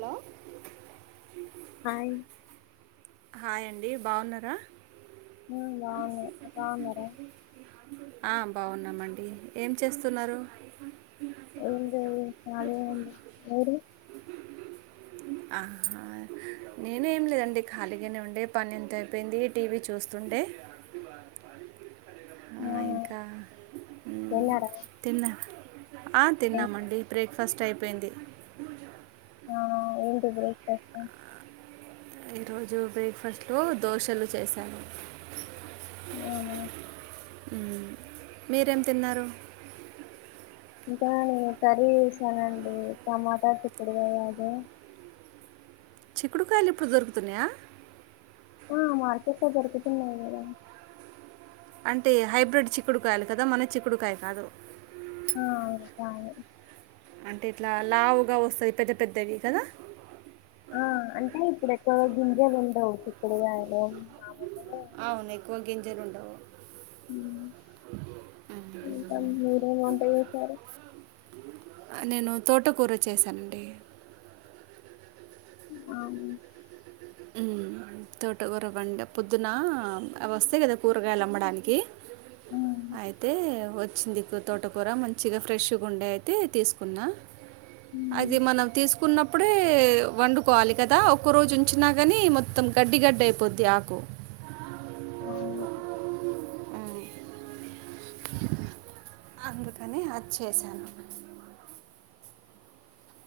Hello hi hi అండి. బాగున్నారా? మ్ బాగున్నా బాగున్నారా? ఆ బాగున్నామండి. ఏం చేస్తున్నారు? ఏంలేదు. నాదేముంది మీరు? ఆహా నేను ఏం లేదండి ఖాళీగానే ఉండె పని అంత అయిపోయింది టీవీ చూస్తు చూస్తుంటే ఆ ఇంకా తిన్నారా తిన్నా ఏం తిన్నామండి. బ్రేక్ఫాస్ట్ అయిపోయింది. ఆ ఏంటి బ్రో ఈరోజు బ్రేక్ఫాస్ట్ లో దోశలు చేశాను. అవును మీరేం తిన్నారు? ఇంకా నేను కర్రీ చేసానండి టమాటా చిక్కుడుగాయ అది చిక్కుడుకాయలు ఇప్పుడు దొరుకుతున్నాయా? ఆ మార్కెట్ లో దొరుకుతున్నాయి అండి అంటే హైబ్రిడ్ చిక్కుడుకాయలు కదా, మన చిక్కుడుకాయలు కాదు. రాలే అంటే ఇట్లా లావుగా వస్తాయి పెద్ద పెద్దవి కదా. ఆ అంటే ఇప్పుడు ఎక్కువ గింజలు ఉండవు చిక్కుడుగాయలు మామూలుగా అవును ఎక్కువ గింజలు ఉండవు. ఇంకా మీరేం వంట చేశారు. నేను తోటకూర చేశానండి. అవును. మ్ తోట కూరవండా. పొద్దున అవి వస్తాయి కదా కూరగాయలు అమ్మడానికి ఉమ్ అయితే వచ్చిందికు తోటకూర మంచిగా ఫ్రెష్గే ఉండే అయితే తీసుకున్నా ఉమ్ అది మనం తీసుకున్నప్పుడే వండుకోవాలి కదా ఒక్క రోజు వచ్చినా కానీ మొత్తం గడ్డి గడ్డ అయిపోద్ంది ఆకు ఆవును అందుకని అది చేశాను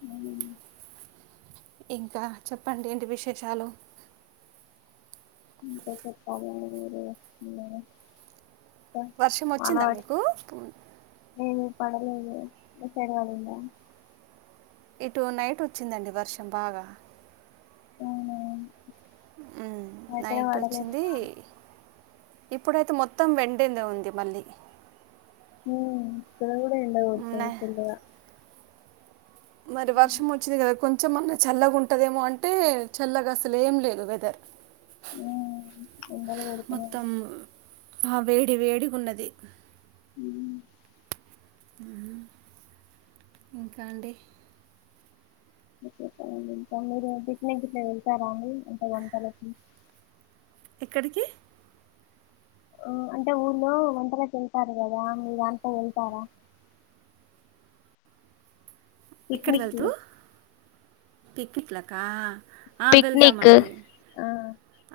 హ్మ్ ఇంకా చెప్పండి ఏంటి విశేషాలు ఇంకా చెప్పాలండి మీరే ఏమైనా తాంక్స్ వర్షం అనై వచ్చిందా మీకు లేదు పడలేదు మీ సైడ్ పడిందా ఇటు నైట్ వచ్చిందండి వర్షం బాగా ఆవునా ఆ నైట్ వచ్చింది వాన ఇప్పుడైతే మొత్తం వెండింద ఉంది మళ్ళీ హ్మ్ రోజు ఎండ ఉమ్, కొడతంది నే- ఫుల్ల్గ మరి వర్షం వచ్చింది కదా కొం కొంచెం మన్న చల్లగా ఉంటుదేమో అంటే చల్లగా అసలు ఏం లేదు వెదర్ ఆ ఎండలు కొడుతునై మొత్తం ఆ వేడి వేడిగ ఉన్నంది హమ్ ఇంకండి కేండి ఇంకా మీరు పిక్నిక్ గిట్ల వెళ్తారా అండి అంటే వంటలకి ఎక్కడికి ఆ అంటే ఊళ్ళో వంటలకేళ్తారు కదా మీ దాంట్లో వెళ్తారా పక్నిక్ లు పిక్నిక్ లకా ఆ పిక్నిక్ వెళ్తామండి ఆ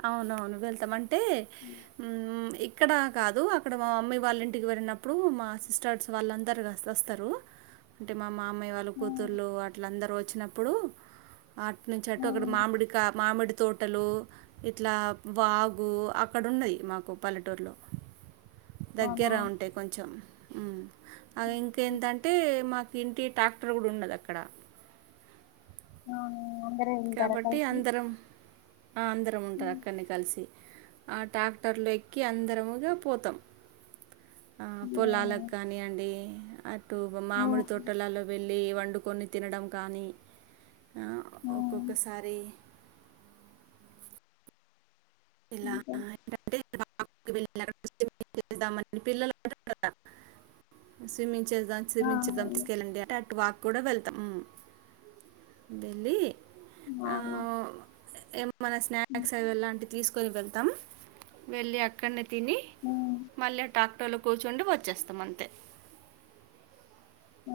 అవును వెళ్తామంటే హ్మ్ ఇ ఇక్కడ కాదు అక్కడ మా మమ్మీ వాళ్ళ ఇంటికి వెళ్ళినప్పుడు మా సిస్టర్స్ వాళ్ళందరు వస్త వస్తారు అంటే మా మామయ్యవాలు ఉమ్ కూతుళ్ళ అట్లందరుూ వచ్చినప్పుడు అట్ నుంచి అట్టు అక్కడ ఉమ్ మామిడి కా మామిడి తోటలు ఇట్లా వాగు అక్కడ ఉన్నాయ్ మాకు పల్లెటూరులో అవునా దగ్గర ఉంటాయి కొంచెం హ్మ్ ఆ ఇంకేంటంటే మాకు తీనికి టాక్టర్ కూడా ఉన్నది అక్కడ ఆ అందరు వెళ్తారా కాబట్టి కలిసి అందరం అందరం ఉంటారు అక్కడినే కలిసి ఆ ట్రాక్టర్లో ఎక్కి అందరముగా పోతాం ఆ ఉమ్ పొలాలకి కానియండి అటు డే మామిడి తోటలోల వెళ్లి వండుకొని తినడం కానీ ఆ ఒక్కొక్కసారి ఇలా ఏంటంటే [unintelligible] చేద్దామ పిల్లలు కుడా స్విమ్మింగ్ చేదాం చేమించద్దాం తీసుకెళండి ఆటే వాక్ కూడా వెళ్తాం వెళ్ళి ఆ మన స్నాక్స్ అవి ఎలాంటివి తీసుకుని వెళ్తాం వెళ్ళి అక్కడనే తిని మళ్ళి టాక్టర్లొ కూర్చుండు వచ్చేస్తమంతె.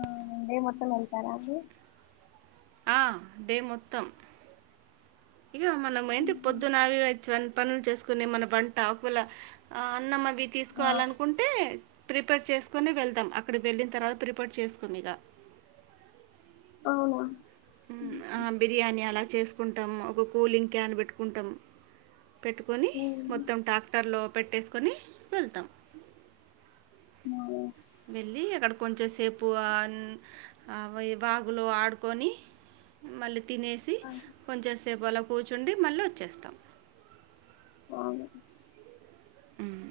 ఆ డే మొత్తం వెళ్తారా అండి. ఆ డే మొత్తం ఇగొ మనమేంటి పొద్దున అవివచ్చివన్ పనుల్ చేస్కొని మన వంట ఒక్వేళ ఆ అన్నమవి ఆ, తీస్కోవాలన్కుంటే ప్రిపేర్ చేస్కొని వెళ్తాం అక్కడికి వెళ్ళిన్ తర్వాత ప్రిపడ్ చేస్కోమిగ. ఔన ఊమ్ ఆ బిర్యానీ అలా చేసుకుంటామ్ ఒక కూలింగ్ క్యాన్ పెట్టుకుంటం పెట్టుకొని ఉమ్, మొత్తం టాక్టర్లో పెట్టేస్కొని వెళ్తాం. మా వెళ్ళీ అక్కడ కొంచె సేపు ఆన్ అవయ్ వాగులొ ఆడుకోని మళ్ళి తినేసి కొంచెంసేపు అలా కూర్చుండి మళ్ళా వచ్చేస్తాం. [unintelligible] ఊమ్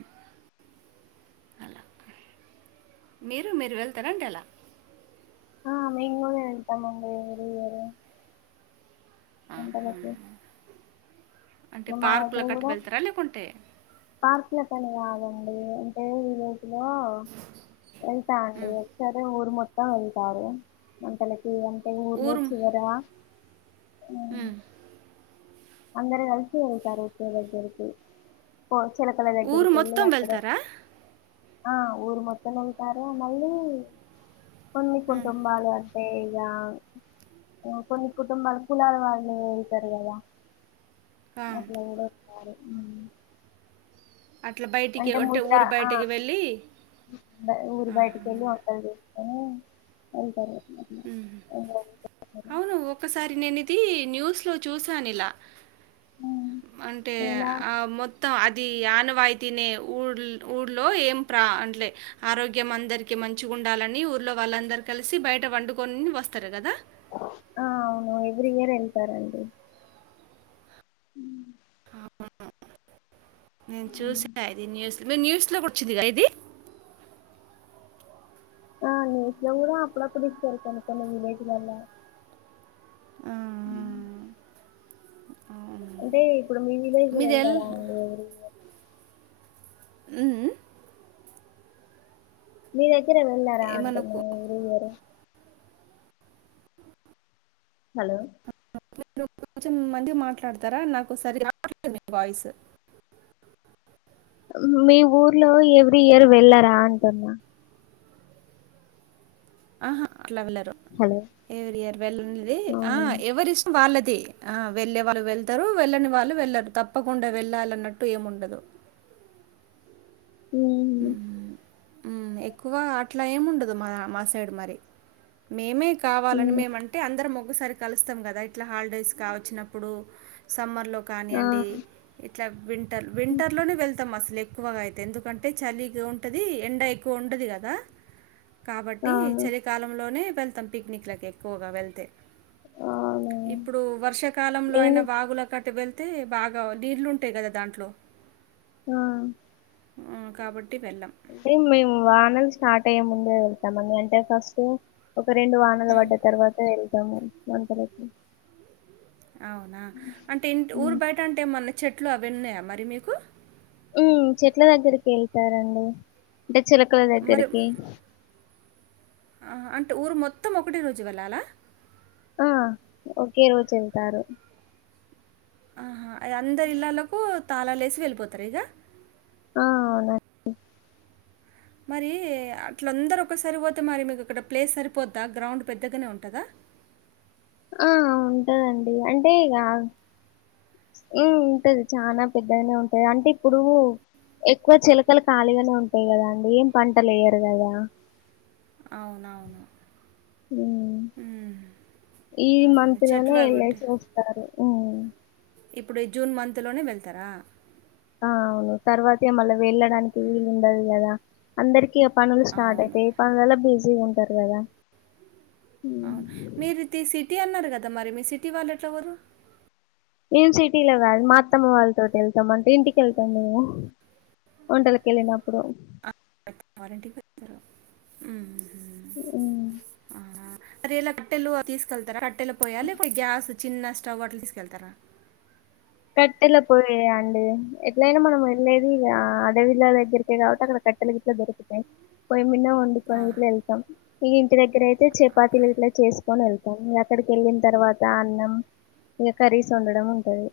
అల మీరు మీర్ వెళ్తరండి అల. ఆ మేమ్ గునా వెళ్తామండి ఎవ్రి ఇయర్ ఎంటలకి అంటె పార్కులకట్ వెళ్తర లేకుంటె పార్క్లకని గాదండీ అంటే విలేజ్ లో వెళ్తా అండి ఒక్సారి ఊరు మొత్తం వెళ్తారు వంటలకి ఈ అంటె ఊర్లో ఊరు చివరా ఊమ్ మ్, అందరు గల్సి వెళ్తారు ఒకే దగ్గర్కి. పొ చిలకల ఊరు దగ్గరికెళ్లి మొత్తం అక్కడె వెళ్తారా ఆ ఊరు మొత్తముంటారు మళ్లీ కొన్ని కుంటుంబాలు అంటే ఇగా ఊ కొన్ని కుటుంబాల్ కులాల వాళ్ళు ఉంటర్ గద. ఆ, అట్ల ఉండె సారి అట్లా బయటికి అంటె అంటే ముంద ఊరు అ బయటికి వెళ్ళి మ్ అ ఊరు బైటికెళ్ళి వంటల్ జేస్ ఊమ్ వెళ్తరు. ఊహు ఔను ఒకసారి నేనిది న్యూస్ లొ చూసానిలా ఉమ్. అంటే ఇలా ఆ మొత్ త్తం అది ఆనవాయితినే ఊల్ ఊళ్లో ఏం ప్రా అంట్లె ఆరోగ్యం అందరికి మంచిగుండాలని ఊర్లో వాళ్ళందర్ కలిసి బయట వండుకొన్ వస్తరు గద. ఎవ్రి ఇయరెళ్తరండి. ఊమ్. నేను చూసా ఇది న్యూస్ మే న్యూస్ గూచ్చిందిగా ఇది. ఆ న్యూస్లొ గుడా అప్పుడప్పుడిచ్చారు కొన్ని కొన్ని విలేజ్లల్ల ఆ! ఊమ్. ఆ! అవును. అంటే ఇప్పుడు మీ విలేజ్ లొ మీదెల్ వెళ్ళరా అండి ఎవ్రి ఇయర్ మ్ మ్ మీ దగ్గర వెళ్ళారా ఏ అండి [unintelligible] మనకు ఎవ్రి ఇయరు హలో. మీరు కొంచెం మంచిగ్ మాట్లాడ్తారా నాకు సరిగ్గ రావట్లేదు మీ వాయ్స్ మ్ మీ ఊర్లో ఎవ్రీ ఇయర్ వెళ్ళరా అంటున్న అహ అట్ల వెళ్లరు హలో ఎవ్రి ఇయర్ వెళ్ళుండేది ఆ అవునా ఎవరిష్టం వాళ్ళది తి ఆ వెళ్ళే వాళ్ళు వెళ్తరు వెళ్ళని వాళ్ళు వెళ్లరు తప్పకుండ వెళ్ళాలన్నట్టు ఏముండదు. ఉ ఉ ఉమ్ ఉ ఎక్కువ అట్లా ఏమిండదు మా మా సైడ్ మరి మేమే కావాలని ఉమ్ మేము అంటే అందరం ఒకసారి కలుస్తాం కదా ఇట్లా హాలిడేస్ కా వచ్చినప్పుడు స్కూ సమ్మర్లో కాని ఆ అండి ఇట్లా వింటర్ వింటర్లోనే వెళ్తాం అసలు ఎక్కువగా అయితే ఎందుకంటే అంటే చలి ఉంటుంది ఎండ ఎక్కువ ఉదు కదా కాబట్టి అవును చలి కాలంలోనే వెళ్తాం పిక్నిక్ లకు ఎక్కువగా వెళ్తే అవునా ఇప్పుడు వర్షాకాలంలో అయిన నేను వాగులు కట్ట వెళ్ అయితే బాగా నీళ్లు ఉంటాయి కదా దాంట్లో ఆ ఆ కాబట్ అంటే మేము వానలు స్టార్ట్ అయ్యే ముందుే వెళ్తామని అంటే ఫస్ట్ ఒక రెండు వానలు పడ్డ తర్వాత వెళ్దాము మంత్లీ కి అవునా అంటే ఇంటి ఊరు ఉమ్ బయట అంటే ఏమన్నా చెట్లు అవి ఉన్నాయా మరి మీకు ఉ చెట్ల దగ్గరికి వెళ్తారండి అంటే చిలకల దగ్గరికి ఆ అంటే ఊరు మొత్తం ఒకటి రోజు వెళ్ళాలా ఆ ఒకే రోజు వెళ్తారు ఆహా అ అందరు ఇళ్లళ్ళకు తాళాలుేసి వెళ్ళిపోతారు ఇగా ఆ అవునండి మరి అట్లందరు ఒకసారిపోతే మరి మీకు అక్కడ ప్లేస్ సరిపోద్దా గ్రౌండ్ పెద్దగానే ఉంటుందా [inaudible] ఆ ఉంటదండి అంటే ఇగా ఉ ఉంటది చనా పెద్దనే ఉంటాయి అంటే ఇప్పుడు ఎక్కువ చిలకలు ఖాళీగానే ఉంటాయి కదా అండి ఏం పంటలు లేయరు కదా అవునవును ఉ ఈ అవును. మంత్ లోనే చెట్లు అవి వెళ్లేసి ఉంటాయి. చూస్తారు ఉ ఇప్పుడు ఈ జూన్ మంత్లోనే వెళ్తారా ఆ అవును తర్వాతే మళ్ళ వెళ్ళడానికి వీలు ఉండదు కదా అందరి కి పనులు స్టార్ట్ అవును. అయితాయి పనులలా బిజీగా ఉంటారు కదా ఉమ్. అవును. మీరిది సిటీ అన్నారు కదా మరి మీ సిటీ వాళ్లు వెట్లపోరు ఏం సిటీలో కాదు మా అత్తమ్మ వాళ్లతోటి వెళ్తామ అంటే ఇంటికి వెళ్తాం మేము వంటలకిెలిినప్పుడు ఆ వాలింటికి వెళ్తారు ఉ ఉ అరేలా కట్టెలు తీసుకెళ్తారా కట్టెలు పోయా లేపోతే గ్యాస్ చిన్న స్టవ్ అట్ల తీసుకెళ్తారా కట్టెల పోయే అండి ఎట్లయినా మనం వెళ్ళలేది ఇగ అదవిల దగ్గరికే కావట్టి అక్కడ కట్ కట్టెలు గిట్ల దొరుకుతాయి పోయి మిన్న వండుకొని ఇట్లా వెళ్తాం ఇగ ఇంటి దగ్గర అయితే చపాతీలు ఇట్లా చేసు కొని వెళ్తాం ఇగా అక్కడికి వెళ్ళిన తర్వాత అన్నం ఇగ కర్రీస్ వండడం ఉంటది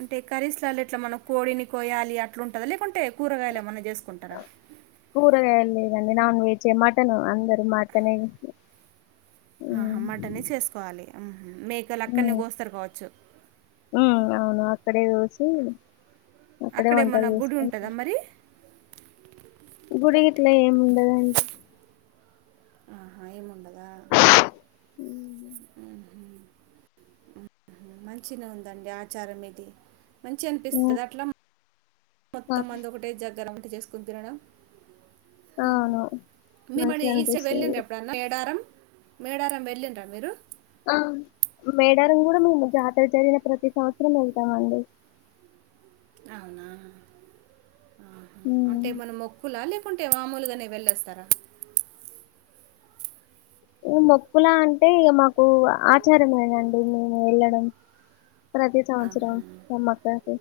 అంటే కరీస్లలు ఇట్లా మనం కోడిని కోయాలి అట్లా ఉంటదా లేకుంటే కూరగాయలు ఏమన్నా చేస్ ఆ కూరగాయలు లేదండి నాన్ వెజ్ ఏ మటను అందరు మటన్ నుంచి ఆహా మటనే చేసుకోవాలి ఉ ఉ మేకలు అక్కడనే కోస్తారు కావచ్చు మ్మ్ అవును అక్కడే ఓసి అక్కడే వంటలు అక్కడేమన్నా గుడి చేసుకొని ఉంటదా మరి? గుడి గిట్లా ఏమి ఉండదండి ఆహా ఏం ఉండదా మ్ హు మంచిగా ఉందండి ఆచారం మీది మంచి మ్మ్ అనిపిస్తది అట్లా ఆ మొత్తం మంది ఒకటే జగ్గరం అట్ట చేసుకుని తినడం అవును మిమ్మల్ని మంచిగా ఈస అనిపిస్తది వెళ్ళిన్ ఎప్పుడన్నా మేడారం మేడారం వెళ్ళిండ్ర మీరు అ! మేడారం కూడా మేము జాతర జరిగిన ప్రతి సంవత్సరం వెళ్తామండి అవునా ఆహా హ్మ్. అంటే మన మొక్కులా లే కుంటే మామూలుగానే వెళ్ళి వస్తారా మొక్కులా అంటే ఇగ మాకు ఆచారమేనండి నేను వెళ్ళడం ప్రతి సంవత్సరం సమక్కకి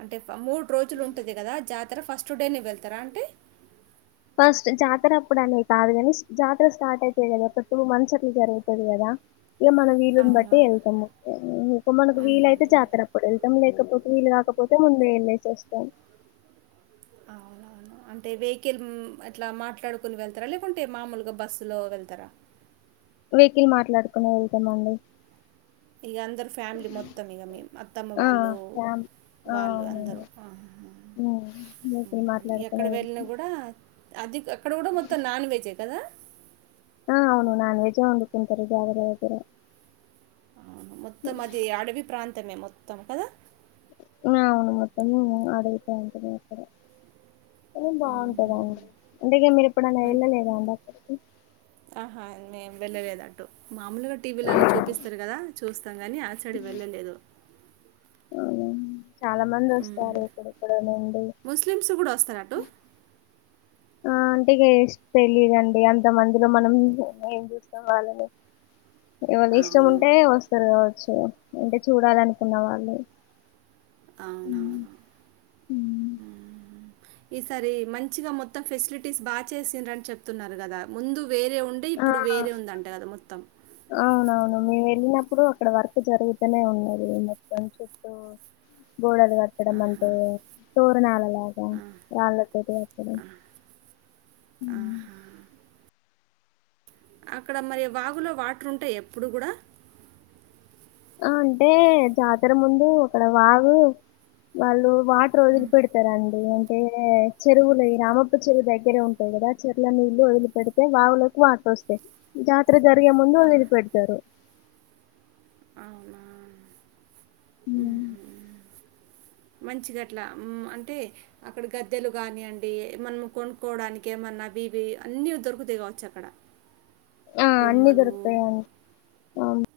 అంటే మూడు రోజులు ఉంటది కదా జా తర ఫస్ట్ డేనే వెళ్తార అంటే ఫస్ట్ జాతర అప్పుడు అనే కాదు గాని జాతర స్టార్ట్ అయితయ్ కదా ఒక టూ మంత్స్ అట్ల జరుగుతాది గదా ఇగ మన వీలుని బట్టి అవునవును ఎళ్తాము ఇంక మనకు వీలైతే జాతర అప్పుడు ఎళ్తాము లేకపోతే వీలు కా కాకపోతే ముందు ఈడ్నే చేస్తాం అవున అంటే వెహికల్ అట్ల మాట్లాడుకుని వెళ్తర లేకుంటే మామూలుగా బస్సు లో వెళ్తర [inaudible] వెహికిల్ మాట్లాడుకునే వెళ్తామండి ఇగ అందరు ఫ్యామిలీ మొత్తం ఇగ మేమ్ అత్తమ్మ ఆ వాళ్ళు ఫ్యామ్ ఆ వాళ్ళు అందరు అవునండి ఆ హ్మ్. వెహికల్ ఎక్కడ మాట్లాడుకునే వెళ్తాం వెళ్ళినా గూడా అది అక్కడ కూడా మొత్తం నాన్ వెజ్యే కదా ఆ అవును నాన్ వెజ్యే వండుకుంటారు జాతర దగ్గర మొత్తం అది అడవి ప్రాంతమే మొత్తం కదా న అవును మొత్తము అడవి ప్రాంతమే అక్కడ కాని బావుంటదండి ఇంతకి మీరు ఎప్పుడన్న మం- ఎళ్ళలేదా అండి అక్కడికి మేమ్ వెళ్ళలేదు అంటు మామూలుగా టీవీలలో చూపిస్తారు కదా చూస్తాం గాని ఆ సైడు వెళ్ళలేదు అవునా చాలా మంది వస్తారు ఎక్కడెక్కడో ను ముస్లిమ్స్ కూడా వస్తార అటు ఆ అంటిగేస్ తెలీదండి అంత మందిలో మనం ఏం చూస్తాం వాళ్ళని అ ఎవల్ ఇష్టం ఉంటే వస్తారు గావచ్చు అంటే చూడాలనుకున్న వాళ్ళు ఉమ్, అవునవును ఉమ్. ఈసారి మంచిగా మొత్తం ఫెసిలిటీస్ బాగా చేసిండ్రు అని చెప్తున్నారు గదా ముందు వేరే ఉండే ఆ ఇప్పుడు వేరే ఉందంట కదా మొత్తం ఇప్పుడు అక్కడ వర్క్ జరుగుతనే ఉన్నది మొత్తం సిఫ్టు గోడలు కట్టడం అంటే తోరనాలల అద రాళ్ళతోటి కట్టడం అక్కడ మరి వాగులో వాటర్ ఉంటాయ్ ఎప్పుడు గూడ ఆ అంటే జాతర ముందు అక్కడ వాగు వాళ్ళు వా రోజులు పెడతారండి [inaudible] చెరువులు ఈ రామప్ప చెరువు దగ్గరే ఉంటాయి కదా చెరువులో నీళ్ళు వదిలి పెడితే వావులకు వాటర్ వస్తాయి జాతర జరిగే ముందు ఇది పెడతారు [inaudible] అవునా మ్మ్ మంచి గట్లా అంటే అక్కడ గద్దెలు కాని అండి మనం కొనుకోవడానికి ఏమన్నా అబీబి అన్ని దొరుకుతాయి కావచ్చు అక్కడ ఆ అన్నీ బొమ్మలు దొరుకుతాయండి